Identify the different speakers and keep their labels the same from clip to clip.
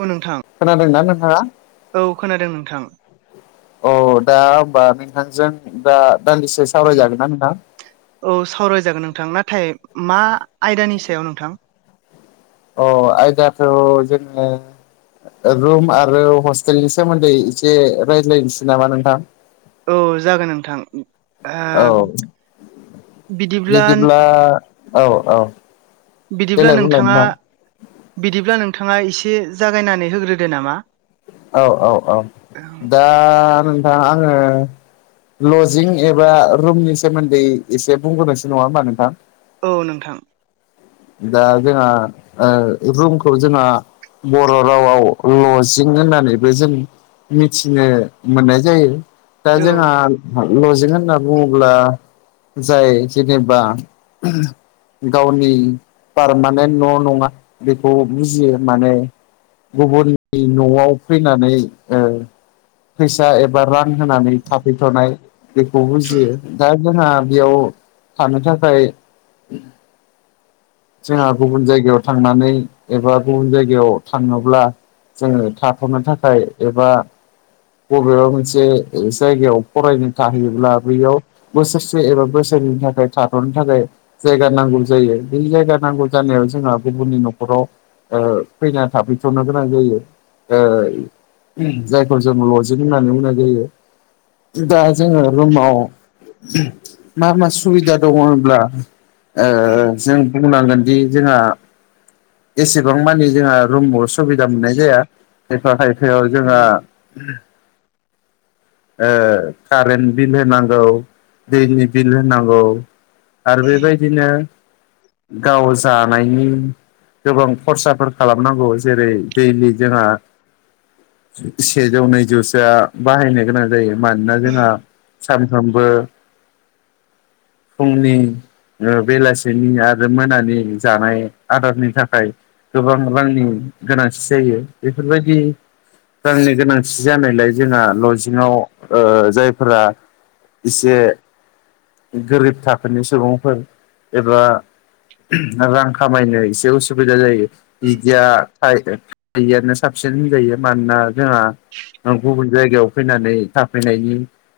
Speaker 1: औ नोंथां
Speaker 2: खोनादोंना नोंथाङा?
Speaker 1: औ खोनादों नोंथां।
Speaker 2: औ दा होमबा नोंथांजों दा दान्दिसे सावरायजागोन ना नोंथां?
Speaker 1: औ सावराय जागोन नोंथां। नाथाय मा आयदानि सायाव नोंथां?
Speaker 2: अ आयदाथ' जोनो रुम आरो हस्टेलनि सोमोन्दै एसे रायज्लायनोसै नामा नोंथां?
Speaker 1: औ जागोन नोंथां।
Speaker 2: औ
Speaker 1: ओ
Speaker 2: बिदिब्ला औ औ
Speaker 1: बिदिब्ला
Speaker 2: देलाय बुंलाय
Speaker 1: नोंथाङा
Speaker 2: नोंथां
Speaker 1: बिदिब्ला नों नोंथाङा एसे जागायनानै होग्रोदो नामा?
Speaker 2: औ औ औ दा नोंथां आङो लजिं एबा रुमनि सोमोन्दै एसे बुंग्रोनोसो नङा होमबा नोंथां?
Speaker 1: औ नोंथां
Speaker 2: दा जोंना रुमखौ जोंआ बर' रावआव लजिं होननानैबो जों मिथिनो मोननाय जायो दा
Speaker 1: औ
Speaker 2: जोंहा। लजिं होनना बुङोब्ला जाय जेनेबा गावनि पारमानेन्ट न' नङा बेखौ बुजियो माने गुबुननि न'आव फैनानै फैसा एबा रान होनानै थाफैथ'नाय बेखौ बुजियो दा जोंहा बेयाव थानो थाखाय जोंहा गुबुन जायगायाव थांनानै एबा गुबुन जायगायाव थाङोब्ला जोङो थाथ'नो थाखाय एबा बबेबा मोनसे जायगायाव फरायनो थाहैब्ला बैयाव बोसोरसे एबा बोसोर सोनि थाखाय थाथ'नो थाखाय जायगा नांगौ जायो बे जायगा नांगौ जानायाव जोंहा गुबुननि न'खराव फैना थाफैथ'नो गोनां जायो जायखौ जों लजिं होननानै बुंनाय जायो दा जोङो रुमाव मा मा सुबिदा दङ होनब्ला जों बुंनांगोनदि जोंहा एसेबां मानि जोंहा रुमाव सुबिदा मोननाय जाया एफा खायफा जोंहा कारेन्ट बिल होनांगौ दैनि बिल होनांगौ आरो बेबायदिनो गाव जानायनि गोबां खरसाफोर खालामनांगौ जेरै दैलि जोंहा सेजौ नैजौसोआ बाहायनो गोनां जायो मानोना जोंहा साम बो फुंनि बेलासिनि आरो आरो मोनानि जानाय आदारनि थाखाय गोबां रांनि गोनांथि जायो बेफोरबायदि रांनि गोनांथि जानायलाय जोंहा लजिङाव जायफोरा इसे गोरिब थाखोनि सुबुंफोर एबा रां खामायनो एसे उसुबिदा जायो बिदिया थायैआनो साबसिन होनजायो मानोना जोंहा आं गुबुन जायगायाव फैनानै थाफैनायनि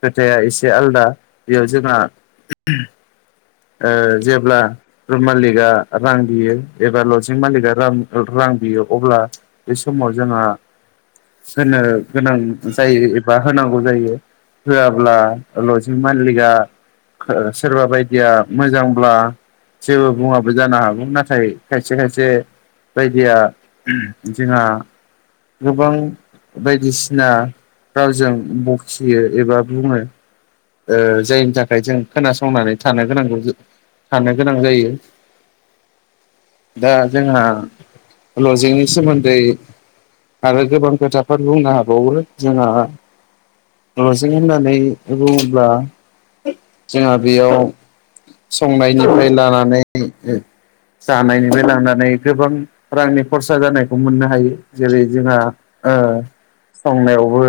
Speaker 2: खोथाया एसे आलदा बेयाव जोंना जेब्ला रुम मालिकआ रां बियो एबा लजिं मालिकआां रां बियो अब्ला बे समाव जोंहा होनो गोनां जायो एबा होनांगौ जायो होआब्ला लजिं मालिकआ सोरबा बायदिया मोजांब्ला जेबो बुङाबो जानो हागौ नाथाय खायसे खायसे बायदिया जोंहा गोबां बायदिसिना रावजों बखियो एबा बुङो जायनि थाखाय जों खोनासंनानै थानो गोनां थानो गोनां जायो दा जोंहा लजिंनि सोमोन्दै आरो गोबां खोथाफोर बुंनो हाबावो जोंहा न'जों होननानै बुङोब्ला जोंहा बेयाव संनायनिफ्राय लानानै जानायनिफ्राय लांनानै गोबां रांनि खरसा जानायखौ मोननो हायो जेरै जोंहा संनायावबो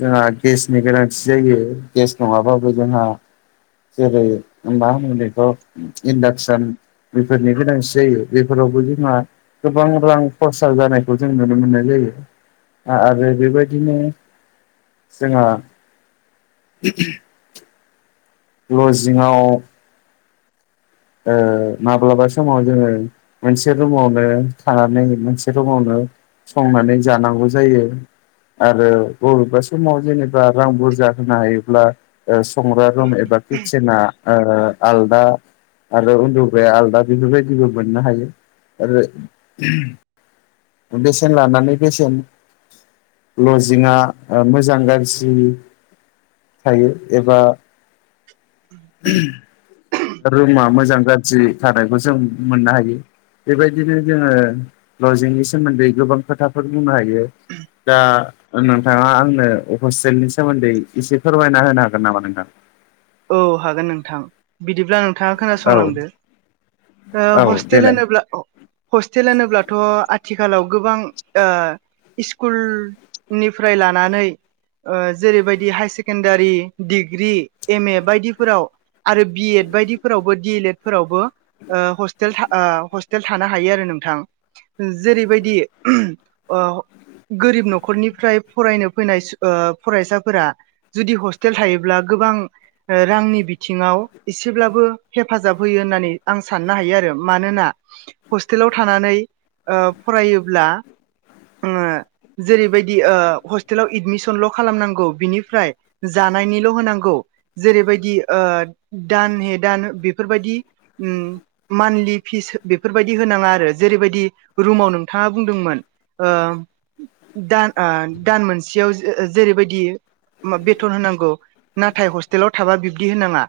Speaker 2: जोंहा गेसनि गोनांथि जायो गेस नङाबाबो जोंहा जेरै मा होन बेथ' इन्डाक्सन बेफोरनि गोनांथि जायो बेफोराव बो जोंहा गोबां रां खरसा जानायखौ जों नुनो मोननाय जायो आरो बेबायदिनो जोंहा लजिंआव माब्लाबा समाव जोङो मोनसे रुमावनो थानानै मोनसे रुमावनो संनानै जानांगौ जायो आरो बबेबा समाव जेनेबा रां बुरजा होनो हायोब्ला संग्रा रुम एबा किटसेना आलदा आरो उन्दगाराया आलदा बेफोरबायदिबो मोननो हायो आरो बेसेन लानानै बेसेन लजिंआ मोजां गाज्रि थायो एबा रुमा मोजां गाज्रि थानायखौ जों मोननो हायो बेबायदिनो जोङो लजिंनि सोमोन्दै गोबां खोथाफोर बुंनो हायो दा नोंथाङा आंनो हस्टेलनि सोमोन्दै एसे फोरमायना होनो हागोन नामा नोंथां
Speaker 1: औ हागोन नोंथां बिदिब्ला नोंथाङा
Speaker 2: औ
Speaker 1: खोनासंलांदो
Speaker 2: औ
Speaker 1: हस्टेल
Speaker 2: देलाय
Speaker 1: होनोब्ला हस्टेल होनोब्लाथ' आथिखालाव गोबां स्कुल निफ्राय लानानै जेरैबायदि higher secondary degree M A बायदिफोराव आरो बि एड बायदिफोरावबो डि एल एड फोरावबो हस्टेल हस्टेल थानो हायो आरो नोंथां जेरैबायदि गोरिब न'खरनिफ्राय फरायनो फैनाय फरायसाफोरा जुदि हस्टेल थायोब्ला गोबां रांनि बिथिङाव एसेब्लाबो हेफाजाब होयो होननानै आं साननो हायो आरो मानोना हस्टेलाव थानानै फरायोब्ला जेरैबायदि हस्टेलाव एडमिसनल' खालामनांगौ बिनिफ्राय जा निल' होनांगौ जेरैबायदि ओ दान हे दान बेफोरबायदि उम मान्थलि फिस बेफोरबायदि होनाङा आरो जेरैबायदि रुमाव नोंथाङा बुंदोंमोन ओ दान दान मोनसेयाव जेरैबायदि बेथन होनांगौ नाथाय हस्टेलाव थाबा बिब्दि होनाङा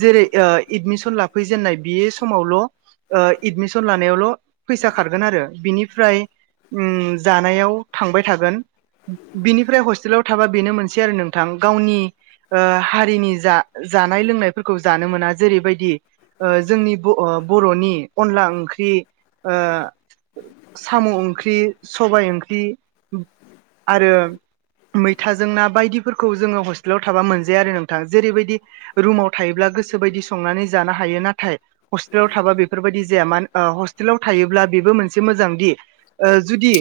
Speaker 1: जेरै एदमिसन ला फैजेननाय बे समावल' ओ एदमिसन लानायावल' फैसा खारगोन आरो बिनिफ्राय ओम जानायाव थांबाय थागोन बिनिफ्राय हस्टेलाव थाबा बेनो मोनसे आरो नोंथां गावनि ओ हारिनि जा जानाय लोंनायफोरखौ जानो मोना जेरैबायदि ओ जोंनि बर'नि अनला ओंख्रि ओ साम'ओंख्रि सबाय ओंख्रि आरो मैथाजों ना बायदिफोरखौ जोङो हस्टेलाव थाबा मोनजाया आरो नोंथाङा जेरैबायदि रुमाव थायोब्ला गोसो बायदि संनानै जानो हायो ना नाथाय हस्टेलाव थाबा बेफोरबायदि जाया म हस्टेलाव थायोब्ला बेबो मोनसे मोजां दि ओ जुदि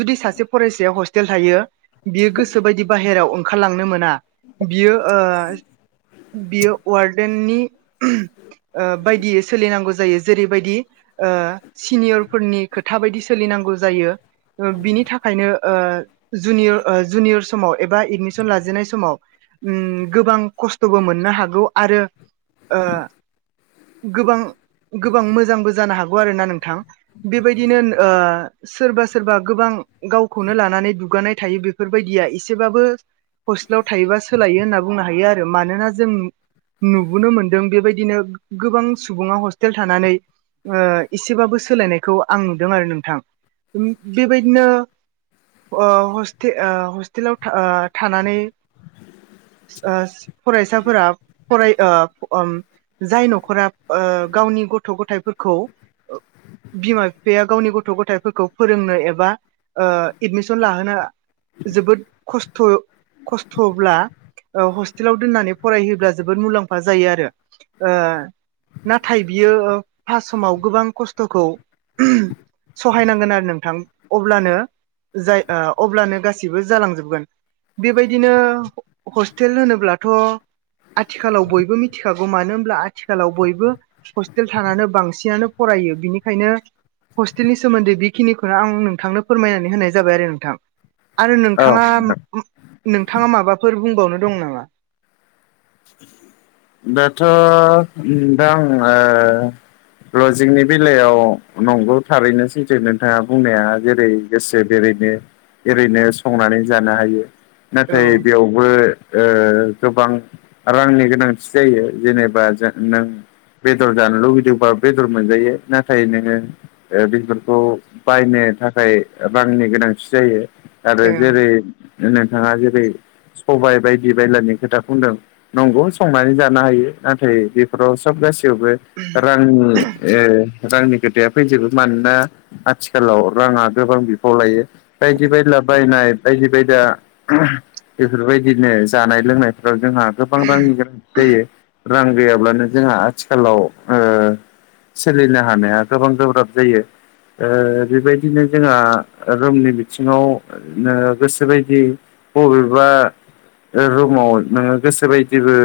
Speaker 1: जुदि सासे फरायसायाव हस्टेल थायो बियो गोसो बायदि बाहेरायाव ओंखारलांनो मोना बियो ओ बियो वार्डेननि
Speaker 2: [inaudible]
Speaker 1: ओ बायदियै सोलिनांगौ जायो ओ जेरैबायदि सिनियरफोरनि खोथा बायदि सोलिनांगौ नांगौ जायो बिनि थाखायनो ओ जुनिर जुनियर समाव एबा एडमिसन लाजेननाय समाव ओम गोबां खस्थ'बो मोननो हागौ आरो ओ गोबां गोबां मोजांबो जानो हागौ आरोना नोंथां बेबायदिनो सोरबा सोरबा गोबां गावखौनो लानानै दुगानाय थायो बेफोरबायदिया एसेबाबो हस्टेलाव थायोबा सोलायो होनना बुंनो हायो आरो मानोना जों नुबोनो मोन दों बेबायदिनो गोबां सुबुङा हस्टेल थानानै ओ एसेबाबो सोलायनायखौ आं नुदों आरो नोंथां बेबायदिनो ओ हटेल हस्टेलाव थानानै ओ फरायसाफोरा फराय जाय ओ न'खरा गावनि गथ' गथाइफोरखौ बिमा बिफाया गावनि गथ' गथायफोरखौ फोरोंनो एबा ओ एडमिसन लाहोनो जोबोद खस्थ' खस्थ'ब्ला ओ हस्टेलाव दोननानै फरायहयोब्ला जोबोद मुलाम्फा जायो आरो ओ नाथाय बियो पास समाव गोबां खस्थ'खौ सहायनांगोन आरो नोंथां अब्लानो जा अब्लानो गासिबो जालांजोबगोन बेबायदिनो हस्टेल होनोब्लाथ' आथिखालाव बयबो बो मिथिखागौ मानो होनब्ला आथिखालाव बयबो हस्टेल थानानै बांसिनानो फरायो बिनिखायनो हस्टेलनि सोमोन्दै बेखिनिखौनो आं नोंथांनो फोरमायनानै होनाय जाबाय आरो नोंथां आरो
Speaker 2: औ
Speaker 1: नोंथाङा
Speaker 2: नोंथां।
Speaker 1: नोंथाङा माबाफोर बुंबावनो दं नामा?
Speaker 2: दाथ' दा आं लजिंनि बेलायाव नंगौ थारैनो सैथो नोंथाङा बुंनाया जेरै गोसो बेरै ओ ओरैनो संनानै जानो हायो
Speaker 1: औ
Speaker 2: नाथाय बेयावबो ओ गोबां रांनि गोनांथि जायो जेनेबा जों नों बेदर जानो लुुबैदोंबा बेदर मोनजायो नाथाय नोङो बेदरखौ बायनो थाखाय रांनि गोनांथि जायो आरो
Speaker 1: ओं
Speaker 2: जेरै नोंथाङा जेरै सबाइ बायदि बायलानि खोथा बुंदों नंगौ संनानै जानो हायो नाथाय बेफोराव सब गाैयावबो रांनि रांनि खोथाया फैजोबो मानोना आथिखालाव राङा गोबां बिफाव लायो बायदि बायदि बायनाय बायदि बायदाया बेफोरबायदिनो जानाय लोंनायफोराव जोंहा गोबां रांनि गोनांथि जायो रां गैयाब्लानो जोंहा आथिखालाव ओ सोलिनो हानाया गोबां गोब्राब जायो। ओ बेबायदिनो जोंहा रुमनि बिथिङाव गोसो बायदि बबेबा रुमाव नोङो गोसो बायदिबो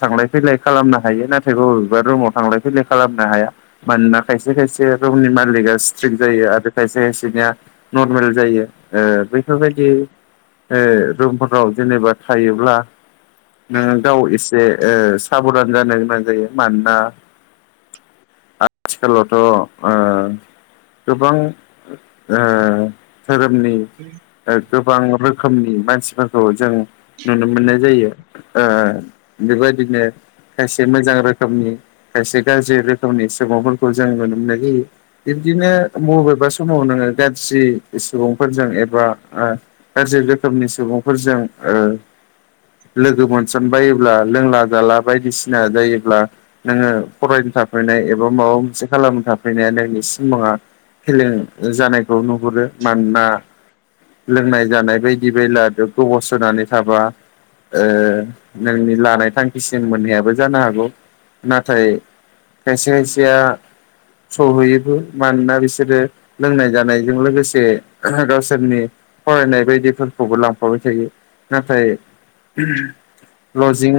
Speaker 2: थांलाय फैलाय खालामनो हायो नाथाय बबेबा रुमाव थांलाय फैलाय खालामनो हाया मानोना खायसे खाय से रुमनि मालि सिट्रिक जायो आरो खायसे खायसेनिया नरमेल जायो ओ बेफोर बायदि रुमफोराव जेनेबा थायोब्ला नोङो गाव एसे साबधान जानो गोनां जायो मानोना आथिखालावथ' ओ गोबां धोरोमनि गोबां रो खोमनि मानसिफोरखौ जों नुनो मोननाय जायो। ओ बेबायदिनो खायसे मोजां रोखोमनि खायसे गाज्रि रोखोमनि सुबुंफोरखौ जों नुनो मोन्नाय जायो। बिदिनो बबेबा समाव नोङो गाज्रि सुबुंफोरजों एबा गाज्रि रो खोमनि सुबुंफोरजों ओ लोगो मोनसन बायोब्ला लोंला जाला बायदिसिना जायोब्ला नोङो फरायनो थाफैनाय एबा माबा मोनसे खालामनो थाफैनाया नोंनि सिमाङा फेलें जानायखौ नुहुरो मानोना लोंनाय जानाय बायदि बायला दुग गोब सोनानै थाबा नोंनि लानाय थांखिसिम मोननायाबो जानो हागौ नाथाय खायसे खायसेया सहैयोबो मानोना बिसोरो लोंनाय जानायजों लोगोसे गावसोरनि फरायनाय बायदिफोरखौबो लांफाबाय थायो नाथाय लजिं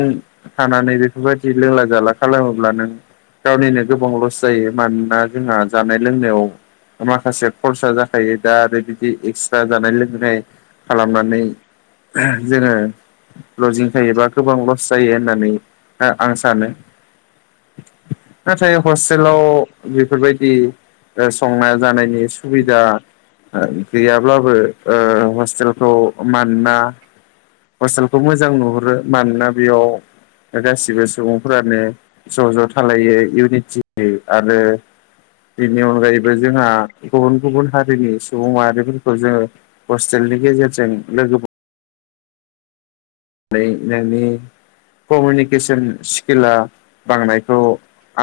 Speaker 2: थानानै बेफोरबायदि लोंला जाला खालामोब्ला नों गावनिनो गोबां लस जायो मानोना जोंहा जानाय लोंनायाव माखासे खरसा जाखायो दा आरो बिदि एक्सट्रा जानाय लोंनाय खालामनानै जोङो लजिं थायोबा गोबां लस जायो होननानै आं सानो नाथाय हस्टेलाव बेफोरबायदि संना जानायनि सुबिदा गैयाब्लाबो हस्टेलखौ मोनाना हस्टेलखौ मोजां नुहुरो मानोना बेयाव गासिबो सुबुंफोरानो ज' ज' थालायो इउनिटि होयो आरो बेनि अनगायैबो जोंहा गुबुन गुबुन हारिनि सुबुं माहारिफोरखौ जोङो हस्टेल नि गेजेरजों लोगोफोर थायैनानै कमिउनिकेसन स्किला बांनायखौ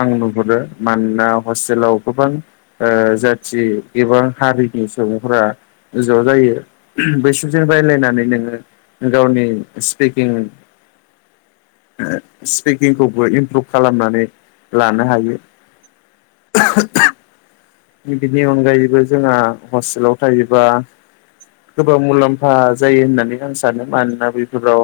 Speaker 2: आं नुहुरो मानोना हस टेलाव ओनसोलाव गोबां जाथि एबा हारिनि सुबुंफोरा ज' जायो। बैसिजों रायलायनानै नोङो गावनि स्पिकिं स्पिकिंखौबो इमप्रुभ खालामनानै लानो हायो। बिनि अनगायैबो जोंहा हस्टेलाव थायोबा गोबां मुलाम्फा जायो होननानै आं सानो मानोना बेफोराव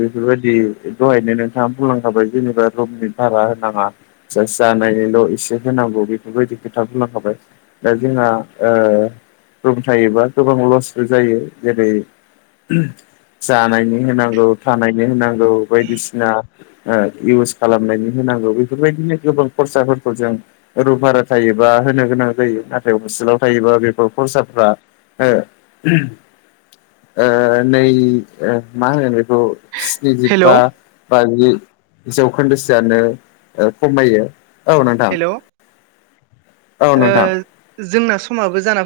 Speaker 2: बेफोरबायदि दहायनो नोंथाङा बुंलांखाबाय जेनेबा रुमनि भारा होनाङा जानायनिल' एसे होनांगौ बेफोरबायदि खोथा बुंनोांखाबाय दा जोंहा रुम थायोबा गोबां लसबो जायो जेरै जानायनि होनांगौ थानायनि होनांगौ बायदिसिना इउस खालामनायनि होनांगौ बेफोरबायदिनो गोबां खरसाफोरखौ जों रुम भारा थायोबा होनो गोनां जायो नाथाय हस्टेलाव थायोबा बेफोर फ्रसारफ्रा ओ ओ नै मा होनो बेखौ
Speaker 1: हेल'
Speaker 2: स्निजिबा बाजि जौखोन्दोसोआनो ओ खमायो औ नोंथां
Speaker 1: हेल' ओ
Speaker 2: औ नोंथां
Speaker 1: जोंना समाबो जाना